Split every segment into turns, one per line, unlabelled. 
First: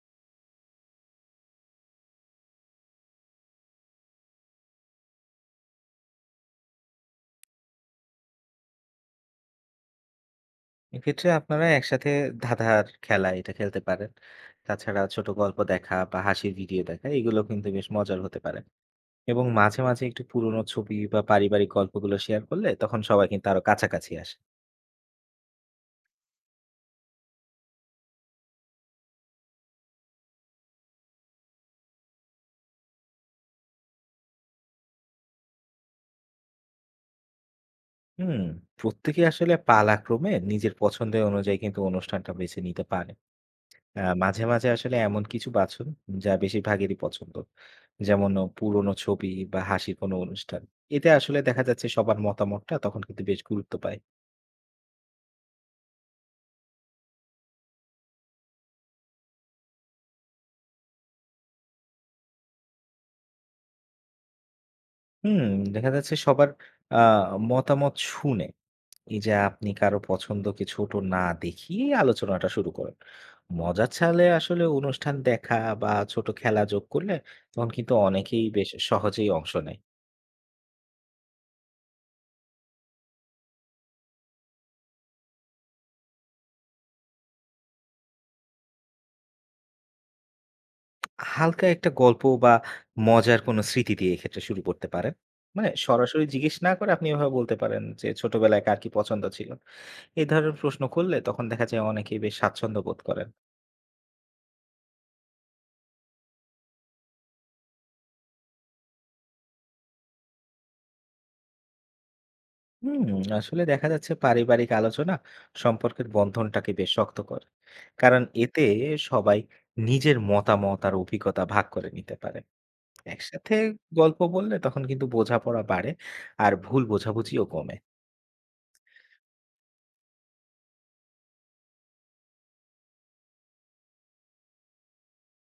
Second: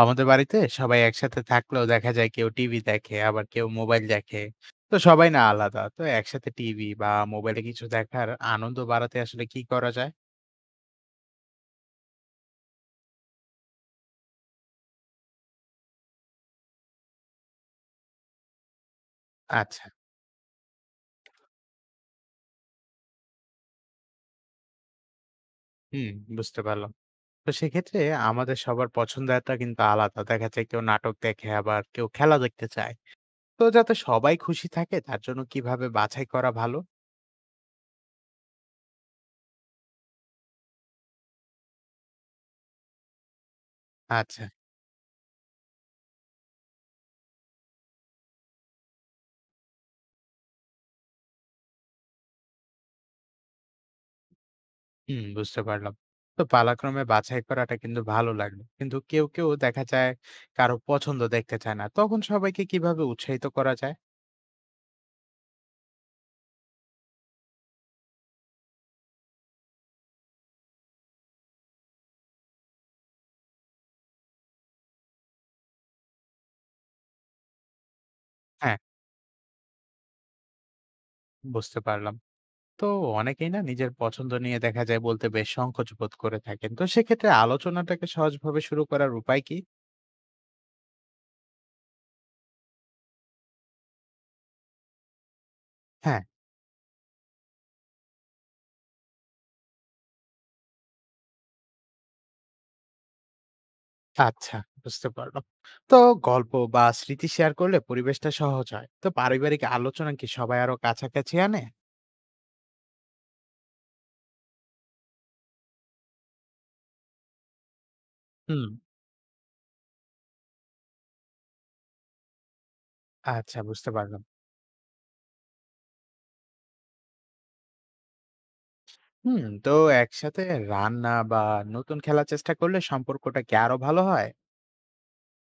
আমাদের বাড়িতে সবাই একসাথে থাকলেও দেখা যায় কেউ টিভি দেখে আবার কেউ মোবাইল দেখে। তো সবাই না আলাদা, তো একসাথে টিভি বা মোবাইলে কিছু দেখার আনন্দ বাড়াতে আসলে কি করা যায়?
এক্ষেত্রে আপনারা একসাথে ধাঁধার খেলা এটা খেলতে পারেন। তাছাড়া ছোট গল্প দেখা বা হাসির ভিডিও দেখা এগুলো কিন্তু বেশ মজার হতে পারে। এবং মাঝে,
আচ্ছা,
মাঝে একটু পুরোনো ছবি বা পারিবারিক গল্পগুলো শেয়ার করলে তখন সবাই কিন্তু আরো কাছাকাছি আসে।
হুম, বুঝতে পারলাম। তো সেক্ষেত্রে আমাদের সবার পছন্দটা কিন্তু আলাদা দেখা যায়, কেউ নাটক দেখে আবার কেউ খেলা দেখতে চায়। তো যাতে সবাই খুশি থাকে তার জন্য কিভাবে বাছাই করা ভালো?
হুম, প্রত্যেকে আসলে পালাক্রমে নিজের পছন্দের অনুযায়ী কিন্তু অনুষ্ঠানটা বেছে নিতে পারে।
আচ্ছা,
মাঝে, মাঝে আসলে এমন কিছু বাছুন যা বেশিরভাগেরই পছন্দ। যেমন পুরোনো ছবি বা হাসির কোনো অনুষ্ঠান। এতে আসলে দেখা যাচ্ছে সবার মতামতটা তখন কিন্তু বেশ গুরুত্ব পায়।
হুম, বুঝতে পারলাম। তো পালাক্রমে বাছাই করাটা কিন্তু ভালো লাগলো। কিন্তু কেউ কেউ দেখা যায় কারো পছন্দ দেখতে চায় না। তখন সবাইকে কিভাবে উৎসাহিত করা যায়?
হুম, দেখা যাচ্ছে সবার আ মতামত শুনে, এই যে আপনি কারো পছন্দকে ছোট না দেখিয়ে আলোচনাটা শুরু করেন। মজা ছালে আসলে অনুষ্ঠান দেখা বা ছোট খেলা যোগ করলে তখন কিন্তু অনেকেই বেশ
হ্যাঁ,
সহজেই অংশ নেয়।
বুঝতে পারলাম। তো অনেকেই না নিজের পছন্দ নিয়ে দেখা যায় বলতে বেশ সংকোচ বোধ করে থাকেন। তো সেক্ষেত্রে আলোচনাটাকে সহজভাবে শুরু করার উপায় কি?
হালকা একটা গল্প বা মজার কোনো স্মৃতি দিয়ে এক্ষেত্রে শুরু করতে পারেন। মানে
হ্যাঁ,
সরাসরি জিজ্ঞেস না করে আপনি এভাবে বলতে পারেন যে, "ছোটবেলায় কার কি পছন্দ ছিল?" এই ধরনের প্রশ্ন করলে তখন দেখা যায় অনেকেই বেশ স্বাচ্ছন্দ্য বোধ করেন।
আচ্ছা, বুঝতে পারলাম। তো গল্প বা স্মৃতি শেয়ার করলে পরিবেশটা সহজ হয়। তো পারিবারিক আলোচনা কি সবাই আরো কাছাকাছি আনে?
হুম, আসলে দেখা যাচ্ছে পারিবারিক আলোচনা সম্পর্কের বন্ধনটাকে বেশ শক্ত করে, কারণ এতে
হুম,
সবাই নিজের মতামত আর অভিজ্ঞতা ভাগ করে নিতে পারে। একসাথে
আচ্ছা, বুঝতে
গল্প
পারলাম।
বললে তখন কিন্তু বোঝাপড়া বাড়ে আর ভুল বোঝাবুঝিও কমে।
হুম, তো একসাথে রান্না বা নতুন খেলার চেষ্টা করলে সম্পর্কটা কি আরো ভালো হয়?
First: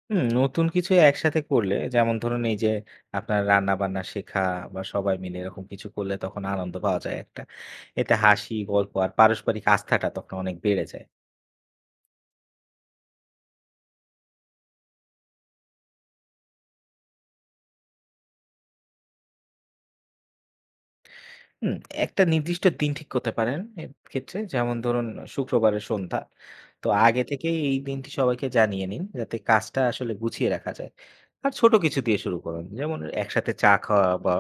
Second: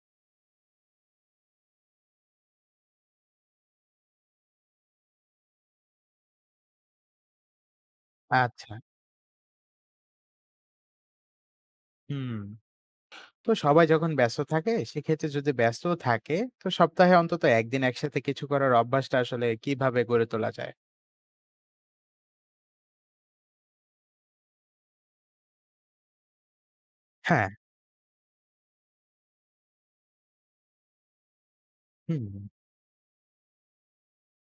হুম, নতুন কিছু একসাথে করলে, যেমন ধরুন এই যে আপনার রান্না বান্না শেখা বা সবাই মিলে এরকম কিছু করলে তখন আনন্দ পাওয়া যায় একটা। এতে হাসি
আচ্ছা,
গল্প আর পারস্পরিক আস্থাটা তখন অনেক বেড়ে যায়।
হুম, তো সবাই যখন ব্যস্ত থাকে, সেক্ষেত্রে যদি ব্যস্ত থাকে, তো সপ্তাহে অন্তত একদিন একসাথে কিছু করার অভ্যাসটা আসলে কিভাবে গড়ে তোলা যায়?
হুম, একটা নির্দিষ্ট দিন ঠিক করতে পারেন এক্ষেত্রে। যেমন ধরুন শুক্রবারের সন্ধ্যা। তো আগে
হ্যাঁ,
থেকেই এই দিনটি সবাইকে জানিয়ে নিন যাতে কাজটা আসলে গুছিয়ে রাখা যায়। আর ছোট কিছু দিয়ে
হুম,
শুরু করুন। যেমন একসাথে চা খাওয়া বা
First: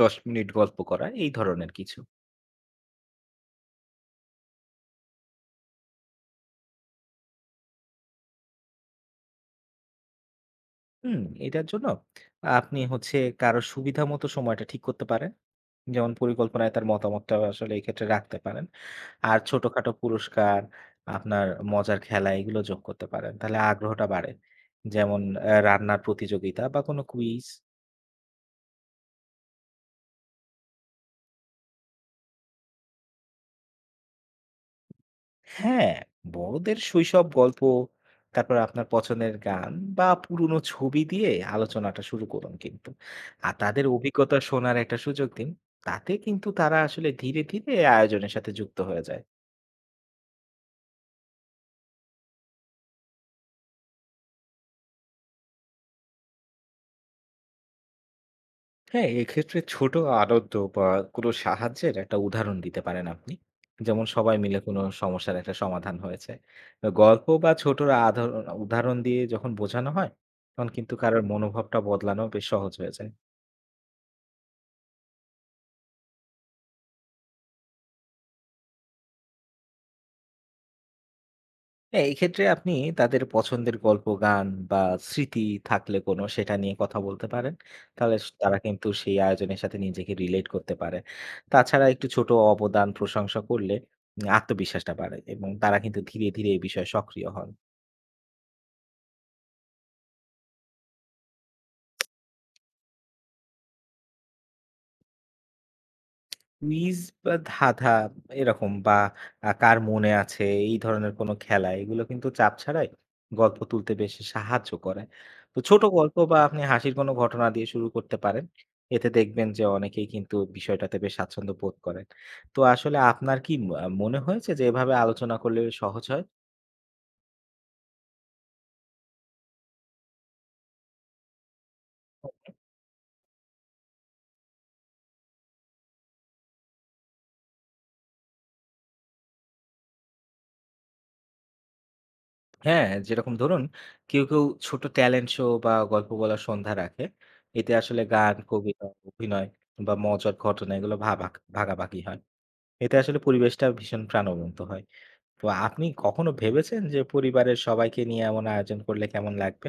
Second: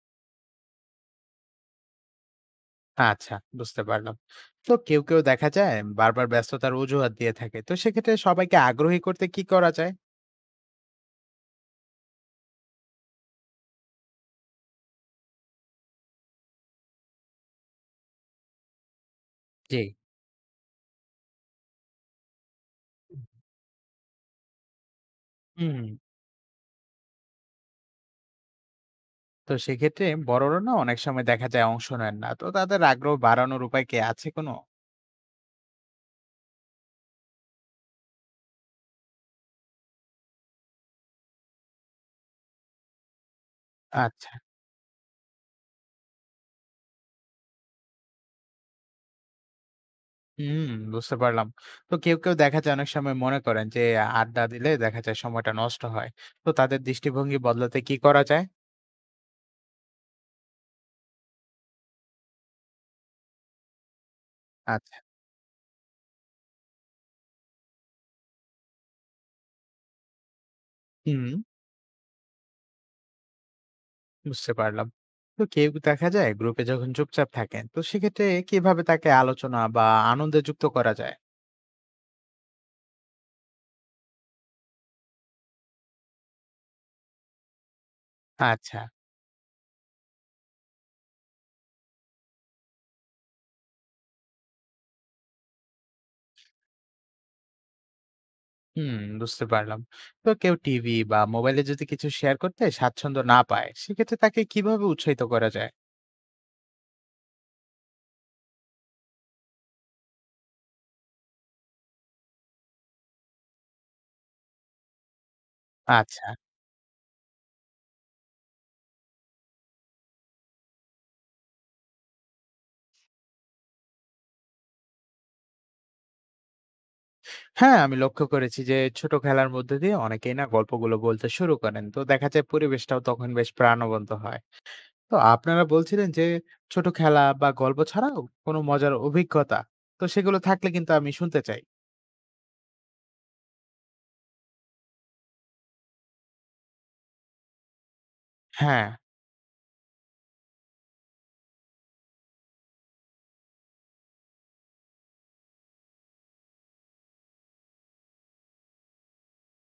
১০ মিনিট গল্প করা এই ধরনের কিছু।
আচ্ছা, বুঝতে পারলাম। তো কেউ কেউ দেখা যায় বারবার ব্যস্ততার অজুহাত দিয়ে থাকে, তো সেক্ষেত্রে সবাইকে আগ্রহী করতে কি করা যায়?
হুম? এটার জন্য আপনি হচ্ছে কারো সুবিধা মতো সময়টা ঠিক করতে পারেন। যেমন পরিকল্পনায় তার মতামতটাও আসলে এই ক্ষেত্রে রাখতে পারেন। আর
জি,
ছোটখাটো পুরস্কার, আপনার মজার খেলা এগুলো যোগ করতে পারেন। তাহলে আগ্রহটা বাড়ে। যেমন
হুম,
রান্নার প্রতিযোগিতা বা কোনো কুইজ।
তো সেক্ষেত্রে বড়রা না অনেক সময় দেখা যায় অংশ নেন না, তো তাদের আগ্রহ বাড়ানোর উপায় কি আছে কোনো?
হ্যাঁ, বড়দের শৈশব গল্প, তারপর আপনার পছন্দের গান বা পুরনো ছবি দিয়ে আলোচনাটা শুরু করুন কিন্তু। আর তাদের
আচ্ছা।
অভিজ্ঞতা শোনার একটা সুযোগ দিন। তাতে কিন্তু তারা আসলে ধীরে, ধীরে আয়োজনের সাথে যুক্ত হয়ে যায়।
হুম, বুঝতে পারলাম। তো কেউ কেউ দেখা যায় অনেক সময় মনে করেন যে আড্ডা দিলে দেখা যায় সময়টা নষ্ট হয়। তো তাদের দৃষ্টিভঙ্গি বদলাতে কি করা যায়?
হ্যাঁ, এক্ষেত্রে ছোট আনন্দ বা কোনো সাহায্যের একটা উদাহরণ দিতে পারেন আপনি। যেমন সবাই মিলে কোনো
আচ্ছা।
সমস্যার একটা সমাধান হয়েছে। গল্প বা ছোট আধরণ উদাহরণ দিয়ে যখন বোঝানো হয়, তখন কিন্তু
হুম,
কারোর মনোভাবটা বদলানো বেশ সহজ হয়ে যায়।
বুঝতে পারলাম। তো কেউ দেখা যায় গ্রুপে যখন চুপচাপ থাকেন, তো সেক্ষেত্রে কিভাবে তাকে আলোচনা বা আনন্দে যুক্ত করা যায়?
হ্যাঁ, এই ক্ষেত্রে আপনি তাদের পছন্দের গল্প, গান বা স্মৃতি থাকলে কোনো সেটা নিয়ে কথা বলতে পারেন। তাহলে তারা
আচ্ছা।
কিন্তু সেই আয়োজনের সাথে নিজেকে রিলেট করতে পারে। তাছাড়া একটু ছোট অবদান প্রশংসা করলে আত্মবিশ্বাসটা বাড়ে এবং তারা কিন্তু ধীরে, ধীরে এই বিষয়ে সক্রিয় হন।
হুম, বুঝতে পারলাম। তো কেউ টিভি বা মোবাইলে যদি কিছু শেয়ার করতে স্বাচ্ছন্দ্য না পায়, সেক্ষেত্রে তাকে কিভাবে উৎসাহিত করা যায়?
কুইজ বা ধাঁধা এরকম বা কার মনে আছে এই ধরনের কোনো খেলা এগুলো কিন্তু চাপ ছাড়াই গল্প তুলতে বেশ সাহায্য করে। তো ছোট গল্প
আচ্ছা।
বা আপনি হাসির কোনো ঘটনা দিয়ে শুরু করতে পারেন। এতে দেখবেন যে অনেকেই কিন্তু বিষয়টাতে বেশ স্বাচ্ছন্দ্য বোধ করেন। তো আসলে আপনার কি মনে হয়েছে যে এভাবে আলোচনা করলে সহজ হয়?
হ্যাঁ, আমি লক্ষ্য করেছি যে ছোট খেলার মধ্যে দিয়ে অনেকেই না গল্পগুলো বলতে শুরু করেন। তো দেখা যায় পরিবেশটাও তখন বেশ প্রাণবন্ত হয়। তো আপনারা বলছিলেন যে ছোট খেলা বা গল্প ছাড়াও কোনো মজার অভিজ্ঞতা। তো সেগুলো থাকলে কিন্তু আমি শুনতে চাই।
হ্যাঁ, যেরকম ধরুন কেউ, কেউ ছোট ট্যালেন্ট শো বা গল্প বলার সন্ধ্যা রাখে। এতে আসলে গান,
হ্যাঁ,
কবিতা, অভিনয় বা মজার ঘটনা এগুলো ভাবাক ভাগাভাগি হয়। এতে আসলে পরিবেশটা ভীষণ প্রাণবন্ত হয়। তো আপনি কখনো ভেবেছেন যে পরিবারের সবাইকে নিয়ে এমন আয়োজন করলে কেমন লাগবে?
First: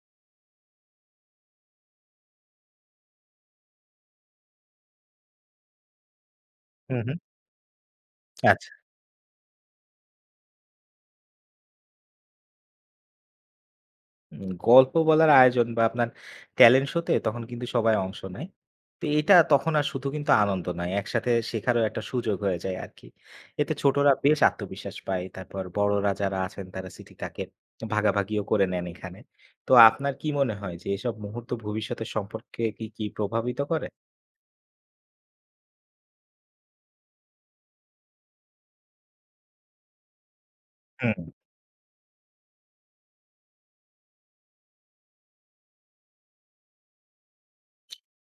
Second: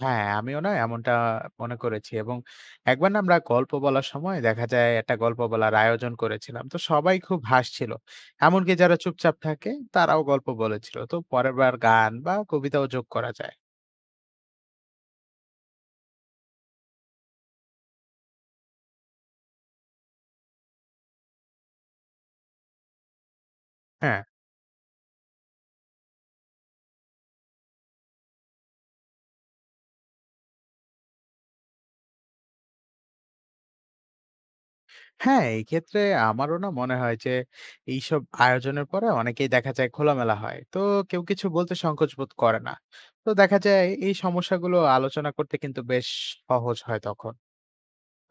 আমিও না এমনটা মনে করেছি, এবং একবার না আমরা গল্প বলার সময় দেখা যায় একটা গল্প বলার আয়োজন করেছিলাম। তো
হুম,
সবাই
হুম।
খুব হাসছিল।
আচ্ছা।
এমনকি যারা চুপচাপ থাকে তারাও গল্প বলেছিল। তো পরের বার গান বা কবিতাও যোগ করা যায়।
গল্প বলার আয়োজন বা আপনার ট্যালেন্ট শো তে তখন কিন্তু সবাই অংশ নেয়। তো এটা তখন আর শুধু কিন্তু আনন্দ নয়। একসাথে শেখারও একটা সুযোগ হয়ে যায় আরকি। এতে ছোটরা
হ্যাঁ।
বেশ আত্মবিশ্বাস পায়। তারপর বড়রা যারা আছেন তারা স্মৃতিটাকে ভাগাভাগিও করে নেন এখানে। তো আপনার কি মনে হয় যে এসব মুহূর্ত ভবিষ্যতের সম্পর্কে কি, কি প্রভাবিত করে?
হ্যাঁ, এই ক্ষেত্রে আমারও না মনে হয় যে এইসব আয়োজনের পরে অনেকেই দেখা যায় খোলামেলা হয়। তো কেউ
হুম।
কিছু বলতে সংকোচ বোধ করে না। তো দেখা যায় এই সমস্যাগুলো আলোচনা করতে কিন্তু বেশ সহজ হয় তখন।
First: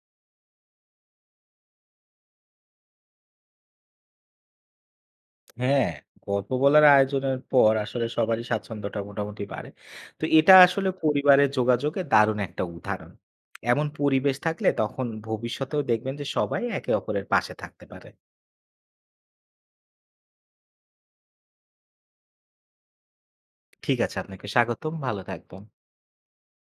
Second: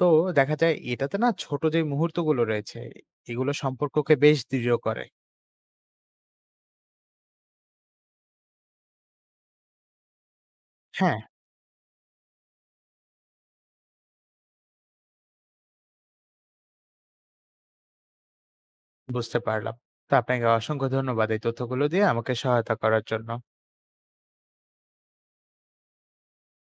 তো দেখা যায় এটাতে না ছোট যে মুহূর্তগুলো রয়েছে এগুলো সম্পর্ককে বেশ দৃঢ় করে।
হ্যাঁ, গল্প বলার আয়োজনের পর আসলে সবারই স্বাচ্ছন্দ্যটা মোটামুটি বাড়ে। তো এটা আসলে
হ্যাঁ,
পরিবারের যোগাযোগের দারুণ একটা উদাহরণ। এমন পরিবেশ থাকলে তখন ভবিষ্যতেও দেখবেন যে সবাই একে অপরের পাশে থাকতে পারে।
বুঝতে পারলাম। তো আপনাকে অসংখ্য ধন্যবাদ এই তথ্যগুলো দিয়ে আমাকে সহায়তা করার জন্য।
ঠিক আছে, আপনাকে স্বাগতম। ভালো থাকবেন।